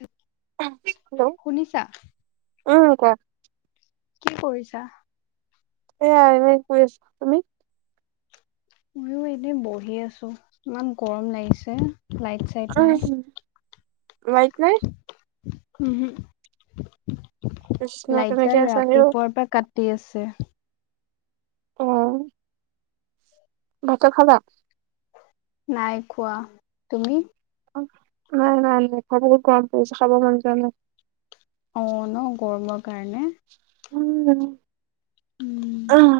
উ হেল্ল' উ ক কি কৰিছা এয়া এনে কৈ আছো তুমি ময়ো এনেই বহি আছো ইমান গৰম লাগিছে লাইট চাইট অ নাই। লাইট নাই কৃষ্ণ কেনেকে লাইটডাল আছা হেও ৰাতিপুৱাৰ পৰা কাটি আছে অ ভাতৰ খাবা নাই কোৱা তুমি নাই নাই নাই ঘাবকো গম পৰিছ খাব মন যোৱা নাই অ ন গৰমৰ কাৰণে উ উম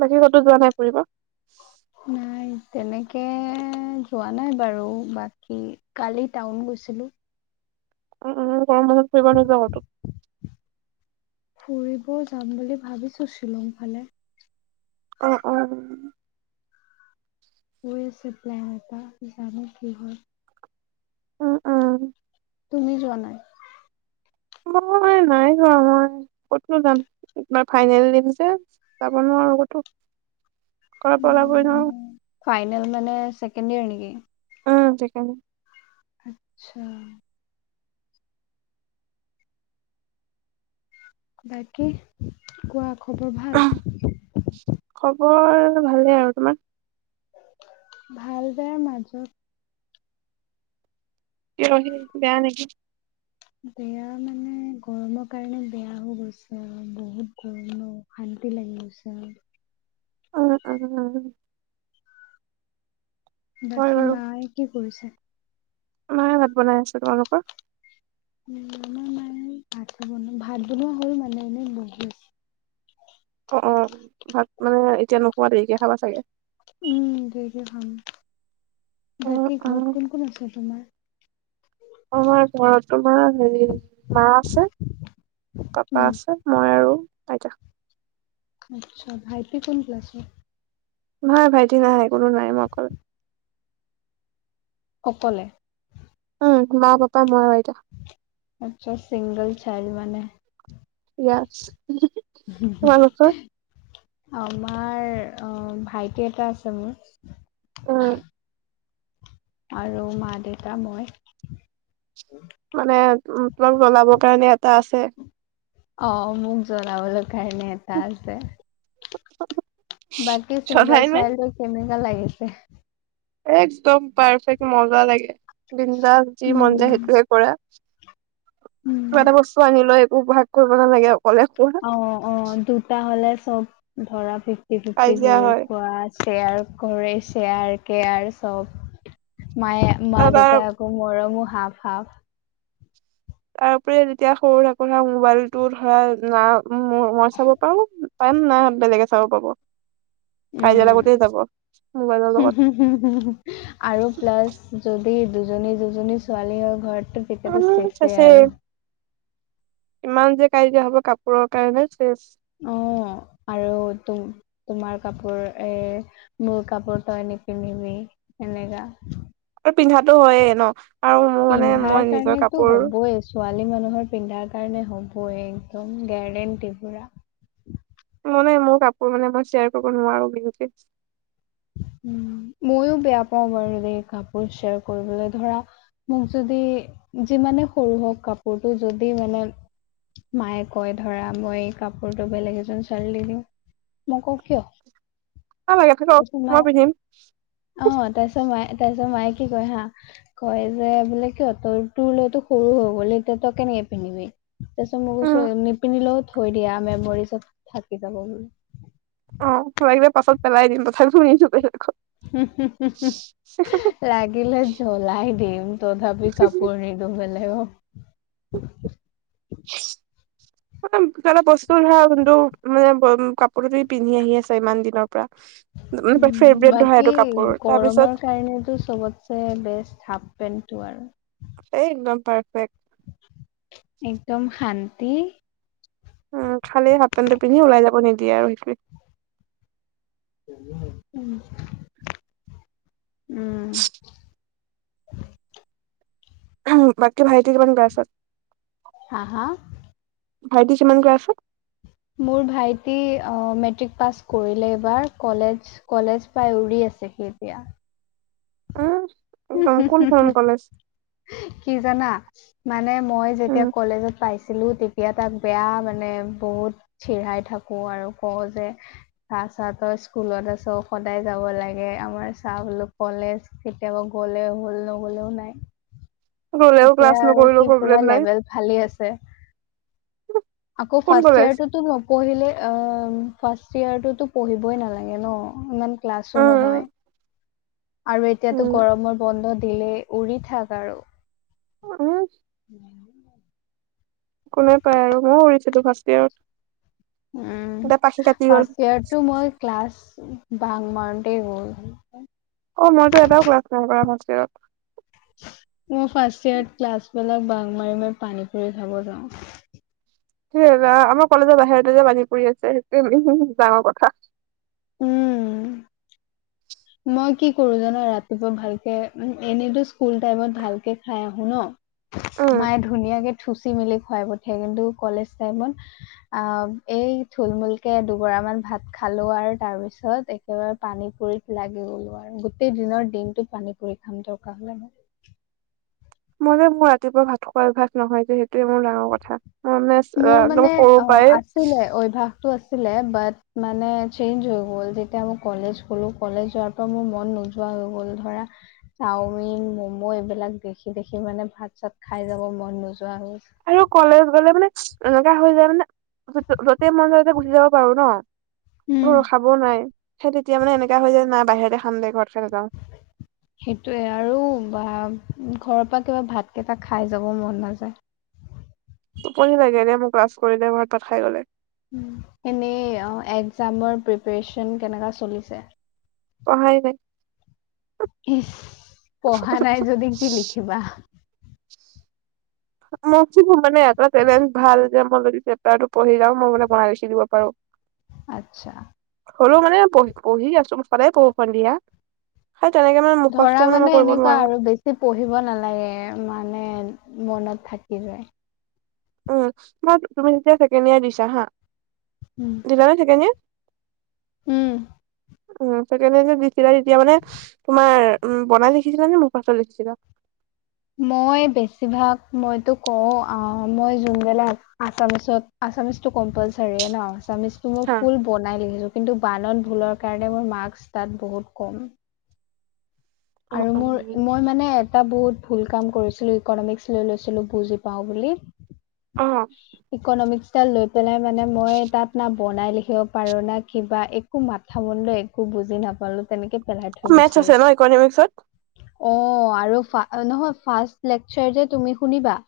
বাকী কতো যোৱা নাই ফুৰিব নাই তেনেকৈ যোৱা নাই বাৰু বাকী কালি টাউন গৈছিলোঁ উম উম গৰম মানত ফুব না যাওঁ তো [inaudible] ফুৰিব যাম বুলি ভাবিছোঁ শ্বিলং ফালে অ উ [unintelligible] চ প্লটা কি জানো কিহ [unintelligible] অ' অ'। তুমি যোৱা নাই! মই নাই ধৰা মই ক'তনো যাম, তোমাৰ ফাইনেল দিম যে। যাব নোৱাৰো ক'তো ঘৰৰ উম পৰা ওলাবই মানে নোৱাৰো। ফাইনেল মানে চছেকেণ্ড ইয়াৰ নেকি? ও' ছেকেণ্ড ইয়েৰ। আচ্ছা। বাকী কোৱা খবৰ ভাল? খবৰ ভালে আৰু তোমাৰ? ভাল বেয়া মাজত। কি লগৰ সিনি বেয়া নেকি? বেয়া মানে গৰমৰ কাৰণে বেয়া হৈ গৈছে আৰু বহুত গৰমো। শ্ত লাগউছ উম উম উম। হয় বাকী বাৰু মায়ে কি কৰিছে? মায়ে ভাত বনাই আছে। তোমালোকৰ? ভাত বনোৱা হ'ল মানে এনেই বহি আছে। অ' অ' ভাত মানে এতিয়া নোখোৱা দেৰিকে খাবা চাগে? উম দেৰিকে খাম। অ', বাকী ঘৰত অ', কোন কোন আছে তোমাৰ? আমাৰ ঘৰত তোমাৰ হেৰি মা আছে পাপা উম আছে মই আৰু আইতা। আচ্ছা, ভাইটি কোন ক্লাছত? নাই ভাইটি নাই কোনো নাই মই অকল অকলে। উম, মা পাপা মই আইতা। আচ্ছা ছিংগল চাইল্ড মানে। ইয়েছ। হম হু তোমালোকৰ? [unintelligible] আমাৰ অ' ভাইটি এটা আছে মোৰ। উম। আৰু মা দেউতা মই। মানে অলপ জ্বলাবৰ কাৰণে এটা আছে? অ' মোক জ্বলাবলৈ কাৰণে এটা আছে। বাকী ছিংগল জ্বলাই নে? চাইল্ডক কেনেকুৱা লাগিছে? একদম পাৰফেক্ট মজা লাগে বিন্দাছ যি মন যায় উম, সেইটোয়ে কৰা। উম। কিবা এটা বস্তু আনি লৈ একো ভাগ কৰিব নালাগে অকলে শুৱে। অ' অ' দুটা হ'লে চব ধৰা ফিফ্তি ফিফ্তি কাজিয়া কৰি হয়। খোৱা শ্বেয়াৰ কৰে শ্বেয়াৰ কেয়াৰ চব মায়ে মা তাৰ দেউতাক আকৌ মৰমো হাঁফ হাঁফ। তাৰপৰি তেতিয়া সৰু থাকো নহ ধৰা মোবাইলটো ধৰা না মই চাব পাৰো, কাম নাই বেলেগে চাব পাব। কাজিয়া উম লগাত এই যাব মোবাইলৰ লগত। আৰু প্লাছ যদি দুজনী দুজনী ছোৱালী হয় ঘৰত তেতিয়াতো উম চেছে চেছেই আৰু। ইমান যে কাজিয়া হ'ব কাপোৰৰ কাৰণে চেছ। অ আৰু তুমি তোমাৰ কাপোৰ এ, মোৰ কাপোৰ তই নিপিন্ধিবি সেনেকা। পিন্ধাটো হয়ে নহ। পিন্ধাৰ কাৰণেতো হ'বই। ছোৱালী মানুহৰ পিন্ধাৰ কাৰণে হ'বই, এই একদম গেৰেণ্টি পুৰা। মানে মোৰ কাপোৰ মানে মই শ্বেয়াৰ কৰিব নোৱাৰো বিশেষকৈ। উম, ময়ো বেয়া পাও বাৰু দেই। কাপোৰ শ্বেয়াৰ কৰিবলৈ ধৰা মোক যদি যিমানে সৰু হওক কাপোৰটো যদি মানে, মায়ে কয় ধৰা মই এই কাপোৰটো বেলেগ এজনি ছোৱালীক দি দিওঁ। মই কও কিয়? থাকক ঘৰতে থাকক মই পিন্ধিম। অহ, তাৰ পিছত মায়ে কি কৈ হা, কয় যে বোলে কিয়। তোৰ তাত সৰু হৈ গ'ল এতিয়া তই কেনেকে পিন্ধিবি। তাৰপিছত মই উম কও নিপিন্ধিলেও থৈ দিয়া। মেমৰি চব থাকি যাব বুলি। অহ, লাগিলে পাছত পেলাই দিম। তথাপিও নিদিওঁ বেলেগক। উম, হু, উম। লাগিলে জ্বলাই দিম, তথাপি কাপোৰ নিদো বেলেগক। হয়। মানে বস্তু উম, ধৰা কোনো মানে কাপোৰ পিন্ধি আহি আছ ইমান দিনৰ। পৰা উম, ফেভৰেট ধৰা বাকী এইটো কাপোৰ তাৰপিছত গৰমৰ কাৰণেটো ছবতে বেষ্ট হাফ পেণ্টটো আৰু। এই একদম পাৰফেক্ট। একদম শান্তি। উম, খালি হাফ পেণ্টটো পিন্ধি ওলাই যাব নিদিয়ে আৰু সেই উম, উম। উম, বাকী ভাইতি কিমান ক্লাছ ত? হা, হা? ভাইটি কিমান ক্লাছ ত? মোৰ ভাইটি মেট্ৰিক পাছ কৰিলে এইবাৰ কলেজ। কলেজ পাই উৰি আছে সি এতিয়া। উম একদম, কোন খন কলেছ? কি জানা? মানে মই উম যেতিয়া কলেজত পাইছিলো তেতিয়া তিয়া তাক বেয়া মানে বহুত চিৰাই থাকো আৰু কওঁ যে চোৱা চোৱা তই স্কুলত আছ, সদায় যাব লাগে আমাৰ চোৱা বোলো কলেজ কেতিয়াবা গ'লে হ'ল নগ'লেও নাই। গলেও ক্লাছ এতিয়া আৰু নকৰিলেও সি পুৰা প্ৰব্লেম নাই লেভেল ফালি আছে। আকৌ কোন ফাৰ্ষ্ট কলেজ ইয়েৰটোতো ন পঢ়িলে অম ফাৰ্ষ্ট ইয়েৰটোতো পঢ়িবই নালাগে ন, ইমান ক্লাছো উম নহয়। আৰু এতিয়াতো উম গৰমৰ বন্ধ দিলেই উৰি থাক আৰু। উম [inaudible] কোনে পায় আৰু ময়ো উৰিছিলো ফাৰ্ষ্ট ইয়েৰত। উম, এতিয়া পাখি কাটি গ'ল ফাৰ্ষ্ট ইয়েৰতটো মই ক্লাছ বাংক মাৰোতে গ'ল। অ, মইতো এটাও ক্লাছ নাই কৰা ফাৰ্ষ্ট ইয়েৰত। মই ফাৰ্ষ্ট ইয়েৰত ক্লাছবিলাক বাংক মাৰি মাৰি পানীপুৰি খাব যাওঁ। সেই আমাৰ কলেজৰ বাহিৰতে যে পানীপুৰি আছে সেইটোয়ে উম'হম' ডাঙৰ কথা। উম। মই কি ক'ৰো জান, ৰাতিপুৱা ভালকে মানে এনেটো স্কুল টাইমত ভালকে খাই আহো উম ন'। মায়ে ধুনীয়াকে থুচি মেলি খুৱাই পঠিয়াই কিন্তু কলেজ টাইমত আ' এই থুলমূলকে দুগৰা মান ভাত খালো আৰ তাৰ পিছত একেবাৰে পানীপুৰিত লাগি গ'লো আৰু গোটেই দিনৰ দিনতটো পানীপুৰি খাম দৰকাৰ হ'লে মই যে মোৰ ৰাতিপুৱা ভাত খোৱা অভ্যাস নহয় যে সেইটোৱে মোৰ ডাঙৰ কথা। মই মানে মোৰ একদম মানে সৰুৰ অ, পৰাই আছিলে অভ্যাসতটো আছিল লে বাত মানে চেঞ্জ হৈ গ'ল যেতিয়া মই কলেজ গ'লো কলেজোৱাৰ ত' মোৰ মন নোযোৱা হৈ গ'ল ধৰা চাওমিন, ম'ম' এইবিলাক দেখি দেখি মানে ভাত-চাত খাই যাব মন নোযোৱা হ'ল। আৰু কলেজ গ'লে মানে এনেকা হৈ যায় মানে, য'তে মন যায় ততে গুচি যাব পাৰো ন' উম, খাবও নোৱাৰে সেই তেতিয়া মানে এনেকা হয় যে নাই বাহিৰতে খাম দে ঘৰত খাই নাযাওঁ। সেইটোৱে আৰু বা ঘৰৰ পা কিবা ভাত কেইটা খাই যাব মন নাযায়। টোপনি লাগে ৰে মোক ক্লাছ কৰিলে ভাত-তাত খাই গলে। এনেই অ' একজামৰ প্ৰিপৰেচন কেনেকা চলিছে? পঢ়াই নাই। ইচ্ পঢ়া নাই যদি কি লিখিবা? মই কি মানে [unintelligible] ভাল যে মই যদি চেপ্তাৰটো পঢ়ি যাও মই মানে বনাই লিখি দিব পাৰো [inaudible] আচ্ছা। সৰু মানে পহ পহি আছোঁ সদায় পঢ়ো সন্ধিয়া। সেই তেনেকে মানে ধৰা মুখস্থ মানে মই কৰিব এনেকুৱা নোৱাৰো। আৰু বেছি পঢ়িব নালাগে মানে মনত থাকি যায়। উম, তোমাত তুমি যেতিয়া ছেকেণ্ড ইয়েৰ দিছা হা উম, দিলা নে ছেকেণ্ড ইয়েৰ? হম, ছেকেণ্ড ইয়েৰ যে দিছিলা তেতিয়া মানে তোমাৰ উম, বনাই লিখিছিলা নে মুখস্ত লিখিছিলা? মই বেছিভাগ মইতো কওঁ আহ, মই যোনবিলাক আছামিছত আছামিছটো কম্পালচাৰিয়ে ন' আছামিছটো মই হা। ফুল বনাই লিখিছো কিন্তু বানান ভুলৰ কাৰণে মোৰ মাৰ্কছ তাত বহুত কম। অ', আৰু অ'। মোৰ মই মানে এটা বহুত ভুল কাম কৰিছিলো ইকনমিক্স লৈ লৈছিলো বুজি পাওঁ বুলি। অ' ইকনমিক্সডাল পেলাই মানে মই তাত না বনাই লিখিব পাৰো না কিবা একো মাথা মুণ্ড একো বুজি নাপালো। তেনেকে পেলহাই মেথছ আছে ন' ইকনমিক্সত? অ' আৰু ফা নহয় ফাৰ্ষ্ট লেকচাৰ যে তুমি শুনিবা?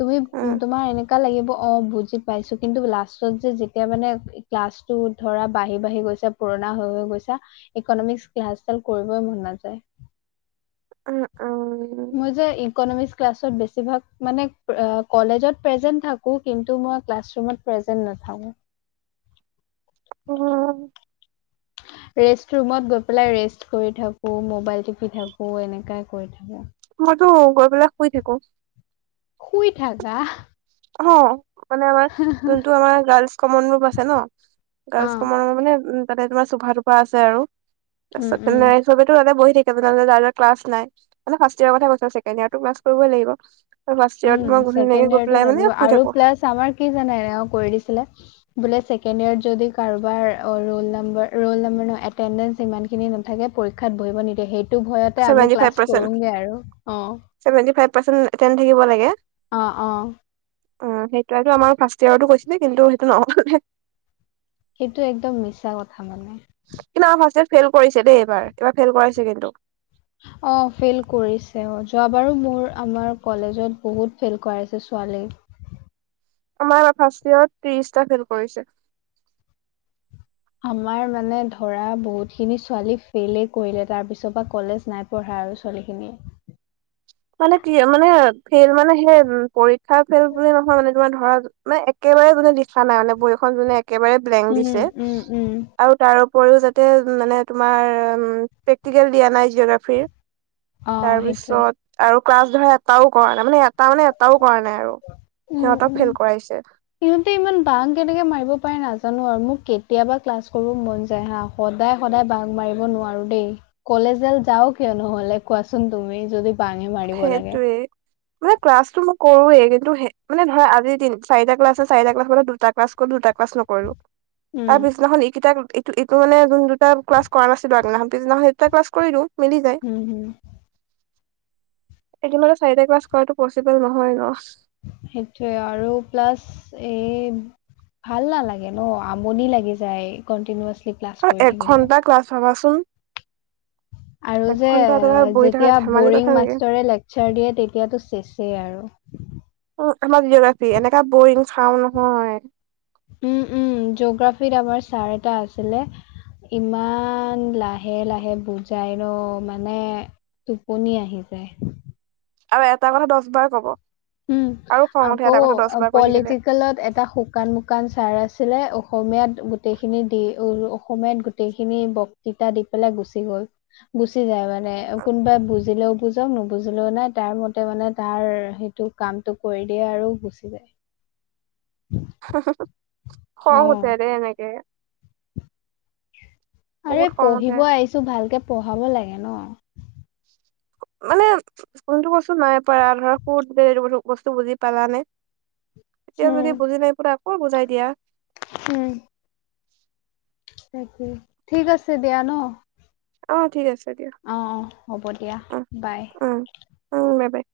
তুমি উম, তোমাৰ এনেকা লাগিব অহ, বুজি পাইছো কিন্তু লাষ্টত যে যেতিয়া মানে ক্লাছটো ধৰা বাঢ়ি বাঢ়ি গৈছে পুৰণা হৈ হৈ গৈছা ইকনমিক্স ক্লাছ ডাল কৰিবই মন নাযায়। উহ, উম, মই যে ইকনমিক্স ক্লাছত বেছিভাগ মানে কলেজত প্ৰেজেন্ট থাকো কিন্তু মই ক্লাছৰুমত প্ৰেজেন্ট নাথাকো। অহ, ৰেষ্ট ৰুমত গৈ পেলাই ৰেষ্ট কৰি থাকো মবাইল টিপি থাকো এনেকাই কৰি থাকো। মইতো গৈ পেলাই শুই থাকো। শুই থাকা অহ, মানে আমাৰ যোনটো আমাৰ গাৰ্লচ কমন ৰূপ আছে ন গাৰ্লচ অ', কমন ৰ মানে উ তা তোমাৰ চোফা তোফা আছে আৰু উম তাৰপিছত উম তেনে সবো তাতে বহি থাকে তে য ক্লাছ নাই মান ফাৰ্ষ্ ইয়াৰৰ কৈছছেকেণ্ড ইয়াৰটো পা কৰিবইাগিব ত উম মই গ ছেকেণ্ড ঘূনীয়াকে গৈ ইয়েৰটো পেলাই লাগিব মানে শুই আৰু থাকো প্লাছ আমাৰ কি জানে এনে কৰি দিছিলে বোলে ছেকেণ্ড ইয়াৰত যদি কাৰোবাৰ ৰোল নম্ব ৰল নম্ব নটেডে ই খিনি নাথাকে পৰীক্ষাত বহিব নিদিয়ে সেইটো ভয়তে আমি ক্লাছ কৰোগে আৰু অ ভেট ফ থাক লাগে অ', অ' অ' সেইটয়টো আমাৰ ফাৰ্ষ্ট ইয়েৰতো কৈছিলে কিন্তু সেইটো নহলে। সেইটো একদম মিছা কথা মানে। কিন্তু আমাৰ ফাষ্ঠয়াৰত ফেইল কৰিছে দেই এইবাৰ এইবাৰ ফেইল কৰাইছে কিন্তু। অ' ফেইল কৰিছে অ' যোৱ বাৰো মোৰ আমাৰ কলেজত বহুত ফেইল কৰাইছে ছোৱালীক। আমাৰ ফাৰ্ষ্ট ইয়েৰত ত্ৰিশটা খেল কৰিছে। আমাৰ মানে ধৰা বহুত খিনি ছোৱালী ফেইলে কৰিলে তাৰ পিছৰ বা কলেজ নাই পঢ়া আৰু ছোৱালীখিনিয়ে। মানে কি মানে ফেইল মানে সেই পৰীক্ষা ফেইল বুলি নহয় মানে তোমাৰ ধৰা মানে একেবাৰে কোনে লিখা নাই মানে বৈখন যোনে একেবাৰে ব্লেংক উম, দিছে উম, উম। আৰু তাৰ উপও যাতে মানে তোমাৰ প্ৰেক্টিকেল দিয়া নাই জিঅগ্ৰাফিৰ তাৰ অ' সেইটোৱে। পিছত আৰু ক্লাছ ধৰা এটাও কৰা নাই মানে এ তাৰ মানে এটাও কৰা নাই আৰু উম, সিহঁতক উম। ফেল কৰাইছে। সিহঁতে ইমান বাং কেনেকে মাৰিব পাৰে নাজানো আৰু মোক কেতিয়াবা ক্লাছ কৰিব মন যায় হা সদায় সদায় বাঘ মাৰিব নোৱাৰোঁ দেই। কলেজাল যাও কিয় নহলে কোৱাচোন তুমি যদি বাঙে মাৰিব লাগে। সেইটোৱেই। মানে ক্লাছটো মই কৰোৱে কিন্তু মানে ধৰা আজিৰ দিন চাৰিটা ক্লাছছে চাৰিটা ক্লাছ মানে দুটা ক্লাছ কৰো দুটা ক্লাছ নকৰো উম। তাৰ পিছদিনাখন এইকেইটা এইটো মানে যোন দুটা ক্লাছ কৰা নাছিলো আগদিনা্ তিদিনা সেই দুটা ক্লাছ কৰি দিওঁ মিলি যায়। উম, হুম। এদমতে চাৰিটা ক্লাছ কৰা পচিবল নহয় ন। সেইটোৱে আৰু প্লাছ এই ভাল নালাগে ন আমনি লাগি যায়। কণ্টিনালি ক্লাছ অ' কৰি এক থাকিলে। ঘন্টা ক্লাছ ভাবাচোন। আৰু যে এঘন্টা এটা জেগাত বহি থকা যেতিয়া ধেমালি কথা বৰিং নেকি মাষ্টৰে লেকচাৰ দিয়ে তেতিয়াাতটো চেছে আৰু। অ' উ আমাৰ জিঅগ্ৰাফি এনেককা বৰিং খাও নহয়। উম, উম, জিঅগ্ৰাফীত আমাৰ ছাৰ এটা আছিলে ইমান লাহে লাহে বুজাই ৰ মানে টোপনি আহি যায়। আৰু এটা কথা দহ বাৰ ক'ব। উম, আৰু খং উঠে আকৌ এটা কথা দহ বাৰ কৈ থাকিলে পলিটিকেলত এটা শুকান মু দোকান চাৰ আছিলে অসমীয়াত গোটেইখিনি দি উ অসমীয়াত গোটেইখিনি বক্তৃতা দি পেলাই গুচি গ'ল গুচি যায়। মানে কোনোবাই বুজিলেও বুজক নুবুজিলেও নাই তাৰ মতে মানে তাৰ তটো কাম টো কৰি দিয়ে আৰু গুচি যায়। উ। খং উঠে দে এনেকে। আৰে বহুত খং উঠে পঢ়িব আহিছো ভালকে পঢ়াব লাগে ন। মানে কোনটো বস্তু নাই পাৰা ধৰ সুুৰ এই বস্তু বুজি পালানে। এতিয়াও উম যদি বুজি নাই পুৰা আকৌ বুজাই দিয়া। উম। তাকে ঠিক আছে দিয়া ন'। অ', ঠিক আছে দিয়ক অ অ হ'ব দিয়া অ', বাই। অ', অ', বাই বাই।